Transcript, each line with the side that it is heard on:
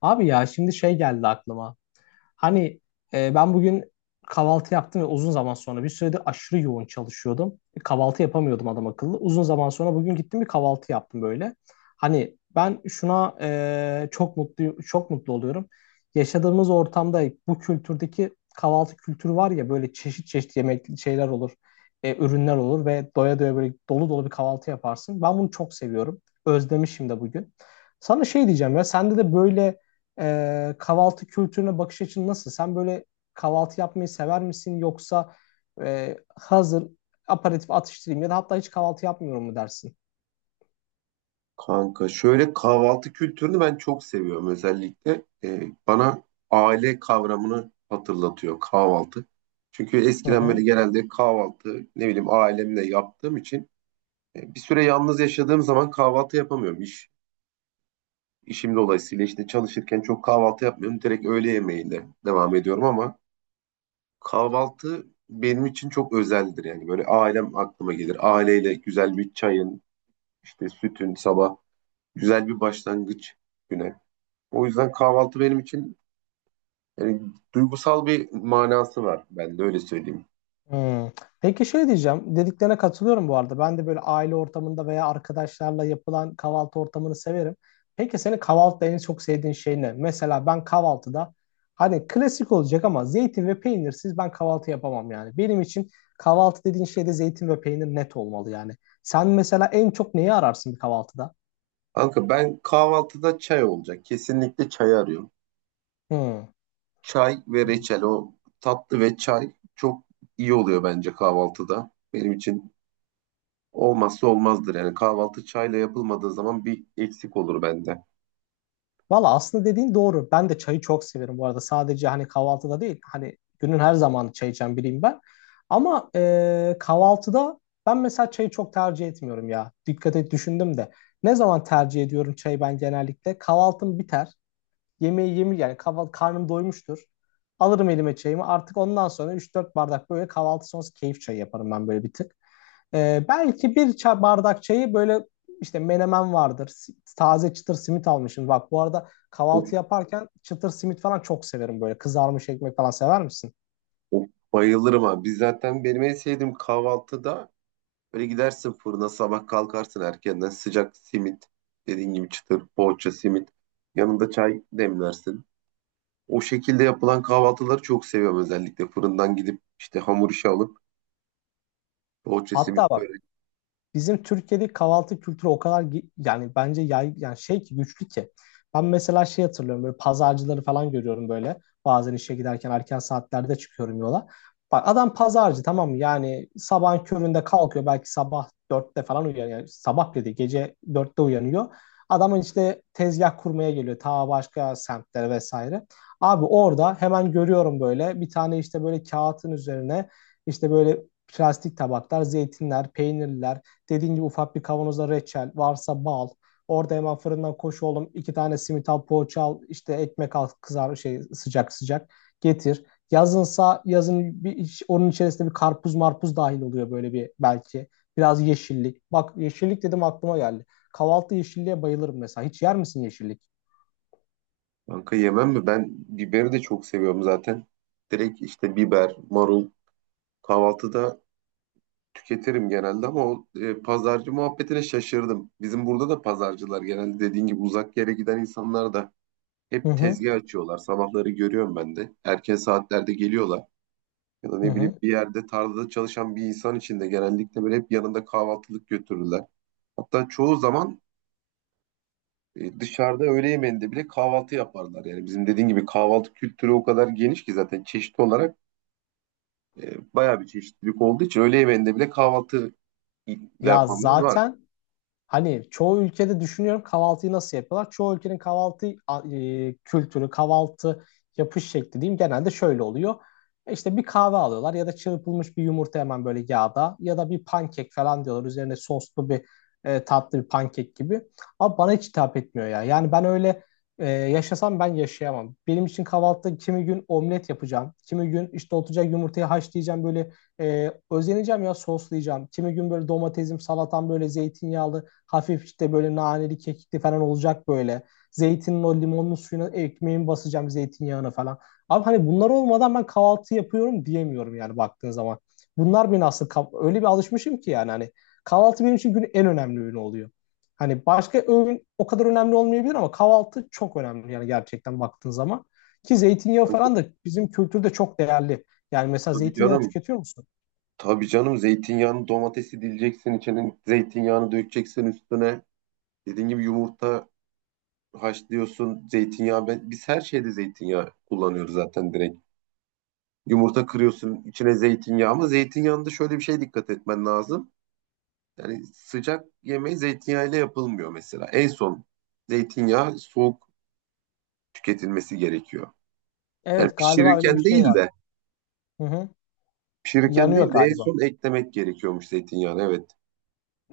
left: Abi ya şimdi şey geldi aklıma. Hani ben bugün kahvaltı yaptım ve uzun zaman sonra bir süredir aşırı yoğun çalışıyordum. Bir kahvaltı yapamıyordum adam akıllı. Uzun zaman sonra bugün gittim bir kahvaltı yaptım böyle. Hani ben şuna çok mutlu çok mutlu oluyorum. Yaşadığımız ortamda bu kültürdeki kahvaltı kültürü var ya böyle çeşit çeşit yemek şeyler olur. Ürünler olur ve doya doya böyle dolu dolu bir kahvaltı yaparsın. Ben bunu çok seviyorum. Özlemişim de bugün. Sana şey diyeceğim ya sende de böyle kahvaltı kültürüne bakış açın nasıl? Sen böyle kahvaltı yapmayı sever misin, yoksa hazır aperatif atıştırayım ya da hatta hiç kahvaltı yapmıyorum mu dersin?
right: Kanka şöyle kahvaltı kültürünü ben çok seviyorum özellikle. Bana aile kavramını hatırlatıyor kahvaltı. Çünkü eskiden böyle genelde kahvaltı ne bileyim ailemle yaptığım için bir süre yalnız yaşadığım zaman kahvaltı yapamıyorum. İşim dolayısıyla işte çalışırken çok kahvaltı yapmıyorum. Direkt öğle yemeğiyle devam ediyorum ama kahvaltı benim için çok özeldir yani. Böyle ailem aklıma gelir. Aileyle güzel bir çayın, işte sütün sabah güzel bir başlangıç güne. O yüzden kahvaltı benim için yani duygusal bir manası var. Ben de öyle söyleyeyim.
left: Hmm. Peki şey diyeceğim, dediklerine katılıyorum bu arada. Ben de böyle aile ortamında veya arkadaşlarla yapılan kahvaltı ortamını severim. Peki senin kahvaltıda en çok sevdiğin şey ne? Mesela ben kahvaltıda hani klasik olacak ama zeytin ve peynirsiz ben kahvaltı yapamam yani. Benim için kahvaltı dediğin şeyde zeytin ve peynir net olmalı yani. Sen mesela en çok neyi ararsın bir kahvaltıda?
right: Kanka ben kahvaltıda çay olacak. Kesinlikle çay arıyorum.
left: Hmm.
right: Çay ve reçel, o tatlı ve çay çok iyi oluyor bence kahvaltıda. Benim için olmazsa olmazdır. Yani kahvaltı çayla yapılmadığı zaman bir eksik olur bende.
left: Valla aslında dediğin doğru. Ben de çayı çok severim bu arada. Sadece hani kahvaltıda değil. Hani günün her zamanı çay içen biriyim ben. Ama kahvaltıda ben mesela çayı çok tercih etmiyorum ya. Dikkat et, düşündüm de. Ne zaman tercih ediyorum çayı ben genellikle? Kahvaltım biter. Yemeği yemi, yani kahvaltı, karnım doymuştur. Alırım elime çayımı. Artık ondan sonra üç dört bardak böyle kahvaltı sonrası keyif çayı yaparım ben böyle bir tık. Belki bir çay, bardak çayı, böyle işte menemen vardır. Taze çıtır simit almışım. Bak, bu arada
right: Of,
left: kahvaltı yaparken çıtır simit falan çok severim böyle. Kızarmış ekmek falan sever misin?
right: of, bayılırım abi. Biz zaten benim en sevdiğim kahvaltıda, böyle gidersin fırına, sabah kalkarsın erkenden sıcak simit, dediğin gibi çıtır poğaça simit, yanında çay demlersin. O şekilde yapılan kahvaltıları çok seviyorum, özellikle fırından gidip işte hamur işi alıp poğaça simit
left: Hatta bak,
right: böyle.
left: bizim Türkiye'de kahvaltı kültürü o kadar yani bence yani şey ki, güçlü ki. Ben mesela şey hatırlıyorum, böyle pazarcıları falan görüyorum böyle. Bazen işe giderken erken saatlerde çıkıyorum yola. Bak adam pazarcı, tamam mı? Yani sabahın köründe kalkıyor, belki sabah 4'te falan uyanıyor. Yani sabah dedi, gece 4'te uyanıyor. Adamın işte tezgah kurmaya geliyor ta başka semtlere vesaire. Abi orada hemen görüyorum böyle, bir tane işte böyle kağıtın üzerine, işte böyle plastik tabaklar, zeytinler, peynirler, dediğin gibi ufak bir kavanoza reçel, varsa bal. Orada hemen fırından koş oğlum, iki tane simit al, poğaça al, işte ekmek al, kızar şey sıcak sıcak getir. Yazınsa yazın, bir, onun içerisinde bir karpuz marpuz dahil oluyor böyle bir belki. Biraz yeşillik. Bak, yeşillik dedim, aklıma geldi. Kahvaltı yeşilliğe bayılırım mesela. Hiç yer misin yeşillik?
right: Kanka, yemem mi? Ben biberi de çok seviyorum zaten. Direkt işte biber, marul kahvaltıda tüketirim genelde ama o pazarcı muhabbetine şaşırdım. Bizim burada da pazarcılar genelde dediğin gibi uzak yere giden insanlar da
left: Hı
right: hep
left: hı.
right: tezgah açıyorlar. Sabahları görüyorum ben de. Erken saatlerde geliyorlar. Ya da
left: Hı
right: ne bileyim,
left: hı.
right: bir yerde tarlada çalışan bir insan için de genellikle böyle hep yanında kahvaltılık götürürler. Hatta çoğu zaman dışarıda öğle yemeğinde bile kahvaltı yaparlar. Yani bizim dediğin gibi kahvaltı kültürü o kadar geniş ki, zaten çeşitli olarak bayağı bir çeşitlilik olduğu için öğle yemeğinde bile kahvaltı ile
left: Ya
right: yapanlar var.
left: zaten, hani çoğu ülkede düşünüyorum kahvaltıyı nasıl yapıyorlar. Çoğu ülkenin kahvaltı kültürü, kahvaltı yapış şekli diyeyim, genelde şöyle oluyor. İşte bir kahve alıyorlar ya da çırpılmış bir yumurta hemen böyle yağda, ya da bir pankek falan diyorlar. Üzerine soslu bir, tatlı bir pankek gibi. Ama bana hiç hitap etmiyor ya. Yani ben öyle yaşasam ben yaşayamam. Benim için kahvaltıda kimi gün omlet yapacağım. Kimi gün işte oturacak yumurtayı haşlayacağım, böyle özeneceğim ya, soslayacağım. Kimi gün böyle domatesim, salatam, böyle zeytinyağlı, hafif işte böyle naneli, kekikli falan olacak böyle. Zeytinin o limonlu suyuna ekmeğimi basacağım, zeytinyağına falan. Abi hani bunlar olmadan ben kahvaltı yapıyorum diyemiyorum yani baktığın zaman. Bunlar beni nasıl, öyle bir alışmışım ki yani, hani kahvaltı benim için günün en önemli öğünü oluyor. Hani başka öğün o kadar önemli olmayabilir ama kahvaltı çok önemli yani gerçekten baktığın zaman. Ki zeytinyağı
right: Kanka,
left: falan da bizim kültürde çok değerli. Yani mesela
right: tabii
left: zeytinyağı
right: canım.
left: tüketiyor musun?
right: Tabii canım, zeytinyağını, domatesi dileceksin, içine zeytinyağını dökeceksin üstüne. Dediğin gibi yumurta haşlıyorsun, zeytinyağı. Biz her şeyde zeytinyağı kullanıyoruz zaten direkt. Yumurta kırıyorsun içine zeytinyağı, ama zeytinyağında şöyle bir şey, dikkat etmen lazım. Yani sıcak yemeği zeytinyağıyla yapılmıyor mesela. En son zeytinyağı soğuk tüketilmesi gerekiyor. Yani
left: Evet galiba öyle bir
right: pişirirken
left: şey
right: değil
left: var.
right: de
left: Hı hı.
right: pişirirken değil
left: Yanıyor
right: de en
left: galiba.
right: son eklemek gerekiyormuş zeytinyağını, evet.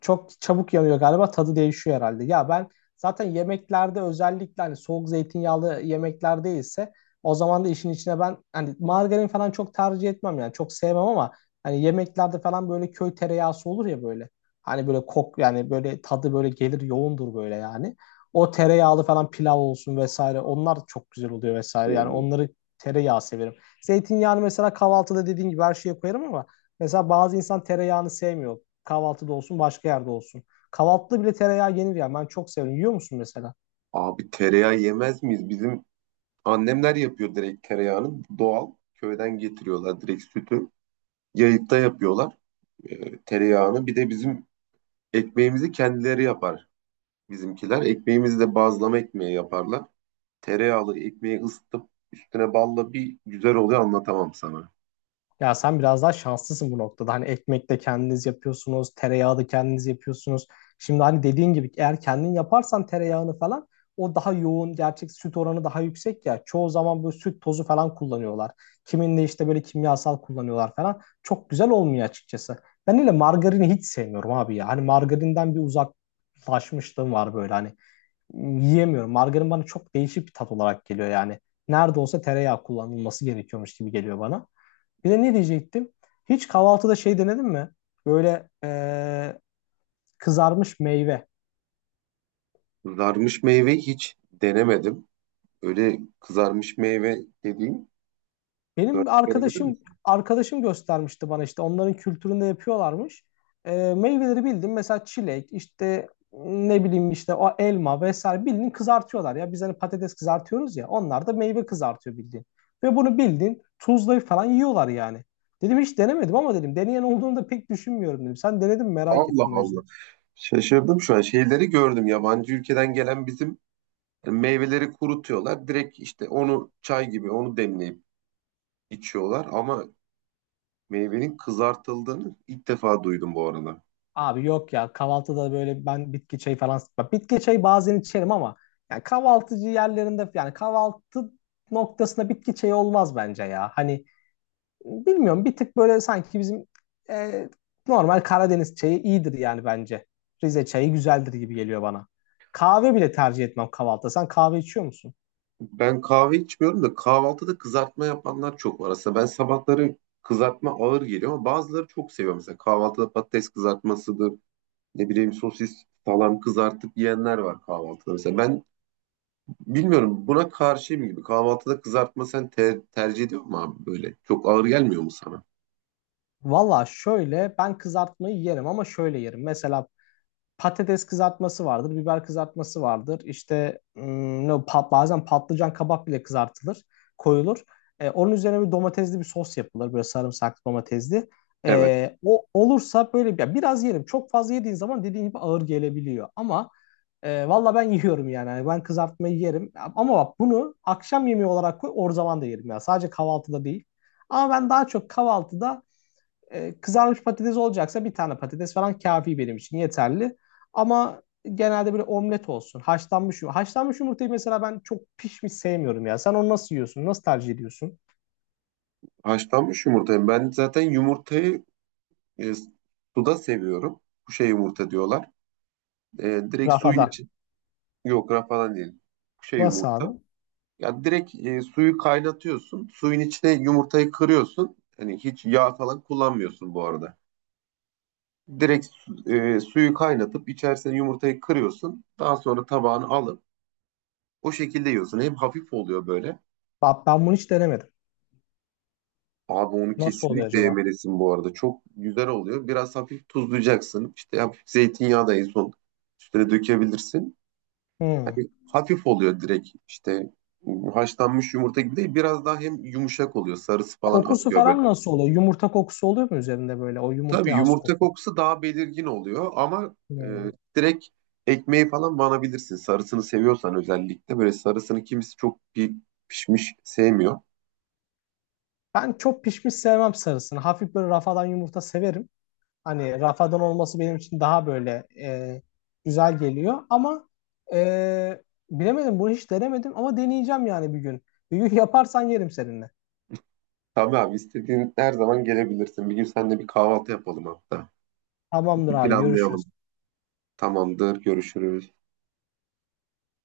left: Çok çabuk yanıyor galiba, tadı değişiyor herhalde. Ya ben zaten yemeklerde, özellikle hani soğuk zeytinyağlı yemekler değilse o zaman da işin içine ben hani margarin falan çok tercih etmem yani, çok sevmem, ama hani yemeklerde falan böyle köy tereyağısı olur ya böyle. Hani böyle kok, yani böyle tadı böyle gelir, yoğundur böyle yani. O tereyağlı falan pilav olsun vesaire, onlar çok güzel oluyor vesaire, yani
right: Oo.
left: onları tereyağı severim. Zeytinyağını mesela kahvaltıda dediğin gibi her şeye koyarım ama mesela bazı insan tereyağını sevmiyor. Kahvaltıda olsun, başka yerde olsun. Kahvaltıda bile tereyağı yenir ya. Ben çok seviyorum. Yiyor musun mesela?
right: Abi tereyağı yemez miyiz? Bizim annemler yapıyor direkt, tereyağını doğal köyden getiriyorlar, direkt sütü. Yayıkta yapıyorlar tereyağını. Bir de bizim ekmeğimizi kendileri yapar bizimkiler. Ekmeğimizi de bazlama ekmeği yaparlar. Tereyağlı ekmeği ısıtıp üstüne balla, bir güzel oluyor, anlatamam sana.
left: Ya sen biraz daha şanslısın bu noktada. Hani ekmek de kendiniz yapıyorsunuz, tereyağı da kendiniz yapıyorsunuz. Şimdi hani dediğin gibi, eğer kendin yaparsan tereyağını falan, o daha yoğun, gerçek süt oranı daha yüksek ya. Çoğu zaman böyle süt tozu falan kullanıyorlar. Kiminle işte böyle kimyasal kullanıyorlar falan. Çok güzel olmuyor açıkçası. Ben öyle margarini hiç sevmiyorum abi ya. Hani margarinden bir uzaklaşmışlığım var böyle. Hani yiyemiyorum. Margarin bana çok değişik bir tat olarak geliyor yani. Nerede olsa tereyağı kullanılması gerekiyormuş gibi geliyor bana. Bir de ne diyecektim? Hiç kahvaltıda şey denedin mi? Böyle kızarmış meyve.
right: Kızarmış meyve hiç denemedim. Öyle kızarmış meyve dediğin, örnek
left: Benim
right: verebilir
left: arkadaşım
right: misin?
left: arkadaşım göstermişti bana, işte onların kültüründe yapıyorlarmış. Meyveleri bildim mesela, çilek işte, ne bileyim işte o elma vesaire, bildiğin kızartıyorlar ya. Biz hani patates kızartıyoruz ya, onlar da meyve kızartıyor bildiğin. Ve bunu bildiğin tuzlayıp falan yiyorlar yani. Dedim hiç denemedim, ama dedim, deneyen olduğunu da pek düşünmüyorum dedim. Sen denedin mi, merak
right: Allah
left: ettim o yüzden.
right: Allah. Şaşırdım şu an. Şeyleri gördüm. Yabancı ülkeden gelen, bizim meyveleri kurutuyorlar. Direkt işte onu çay gibi onu demleyip içiyorlar. Ama meyvenin kızartıldığını ilk defa duydum bu arada.
left: Abi yok ya, kahvaltıda böyle ben bitki çayı falan, bak bitki çayı bazen içerim ama yani kahvaltıcı yerlerinde, yani kahvaltı noktasında bitki çayı olmaz bence ya. Hani bilmiyorum, bir tık böyle sanki bizim e, normal Karadeniz çayı iyidir yani bence. Rize çayı güzeldir gibi geliyor bana. Kahve bile tercih etmem kahvaltıda. Sen kahve içiyor musun?
right: Ben kahve içmiyorum da kahvaltıda kızartma yapanlar çok var. Aslında ben sabahları kızartma ağır geliyor ama bazıları çok seviyor. Mesela kahvaltıda patates kızartmasıdır, ne bileyim sosis salam kızartıp yiyenler var kahvaltıda. Mesela ben bilmiyorum, buna karşıyım gibi. Kahvaltıda kızartma sen tercih ediyor mu abi böyle? Çok ağır gelmiyor mu sana?
left: Valla şöyle, ben kızartmayı yerim ama şöyle yerim. Mesela patates kızartması vardır, biber kızartması vardır. İşte ne o, bazen patlıcan, kabak bile kızartılır, koyulur. E, onun üzerine bir domatesli bir sos yapılır, böyle sarımsaklı domatesli.
right: Evet.
left: E, o olursa böyle bir, biraz yerim. Çok fazla yediğin zaman dediğin gibi ağır gelebiliyor. Ama valla ben yiyorum yani. Yani ben kızartmayı yerim. Ama bak, bunu akşam yemeği olarak koy, o zaman da yerim ya. Sadece kahvaltıda değil. Ama ben daha çok kahvaltıda kızarmış patates olacaksa bir tane patates falan kafi, benim için yeterli. Ama genelde böyle omlet olsun. Haşlanmış yumurta. Haşlanmış yumurtayı mesela ben çok pişmiş sevmiyorum ya. Sen onu nasıl yiyorsun? Nasıl tercih ediyorsun?
right: Haşlanmış yumurtayı. Ben zaten yumurtayı e, suda seviyorum. Kuşe yumurta diyorlar. E, direkt suyun
left: Rafada.
right: için. Yok rafadan değil. Kuşe
left: Nasıl
right: yumurta.
left: abi?
right: Ya direkt suyu kaynatıyorsun. Suyun içine yumurtayı kırıyorsun. Hani hiç yağ falan kullanmıyorsun bu arada. Direkt suyu kaynatıp içerisine yumurtayı kırıyorsun. Daha sonra tabağını alıp o şekilde yiyorsun. Hem hafif oluyor böyle.
left: Bak ben bunu hiç denemedim.
right: Abi onu
left: Nasıl oluyor
right: kesinlikle
left: acaba?
right: yemelisin bu arada. Çok güzel oluyor. Biraz hafif tuzlayacaksın. İşte hafif zeytinyağı da en son üstüne dökebilirsin.
left: Hmm.
right: Hani hafif oluyor direkt. İşte haşlanmış yumurta gibi değil. Biraz daha hem yumuşak oluyor. Sarısı falan
left: Kokusu
right: atıyor böyle.
left: falan nasıl oluyor? Yumurta kokusu oluyor mu üzerinde böyle? O
right: Tabii
left: yumurtaya has
right: yumurta
left: koku.
right: kokusu daha belirgin oluyor ama
left: Hmm.
right: direkt ekmeği falan banabilirsin. Sarısını seviyorsan, özellikle böyle sarısını kimisi çok pişmiş sevmiyor.
left: Ben çok pişmiş sevmem sarısını. Hafif böyle rafadan yumurta severim. Hani Rafa'dan olması benim için daha böyle güzel geliyor. Ama e, bilemedim, bunu hiç denemedim ama deneyeceğim yani bir gün. Bir gün yaparsan yerim seninle.
right: Tabii abi, istediğin her zaman gelebilirsin. Bir gün seninle bir kahvaltı yapalım hatta.
left: Tamamdır abi,
right: Planlayalım.
left: görüşürüz.
right: Tamamdır, görüşürüz.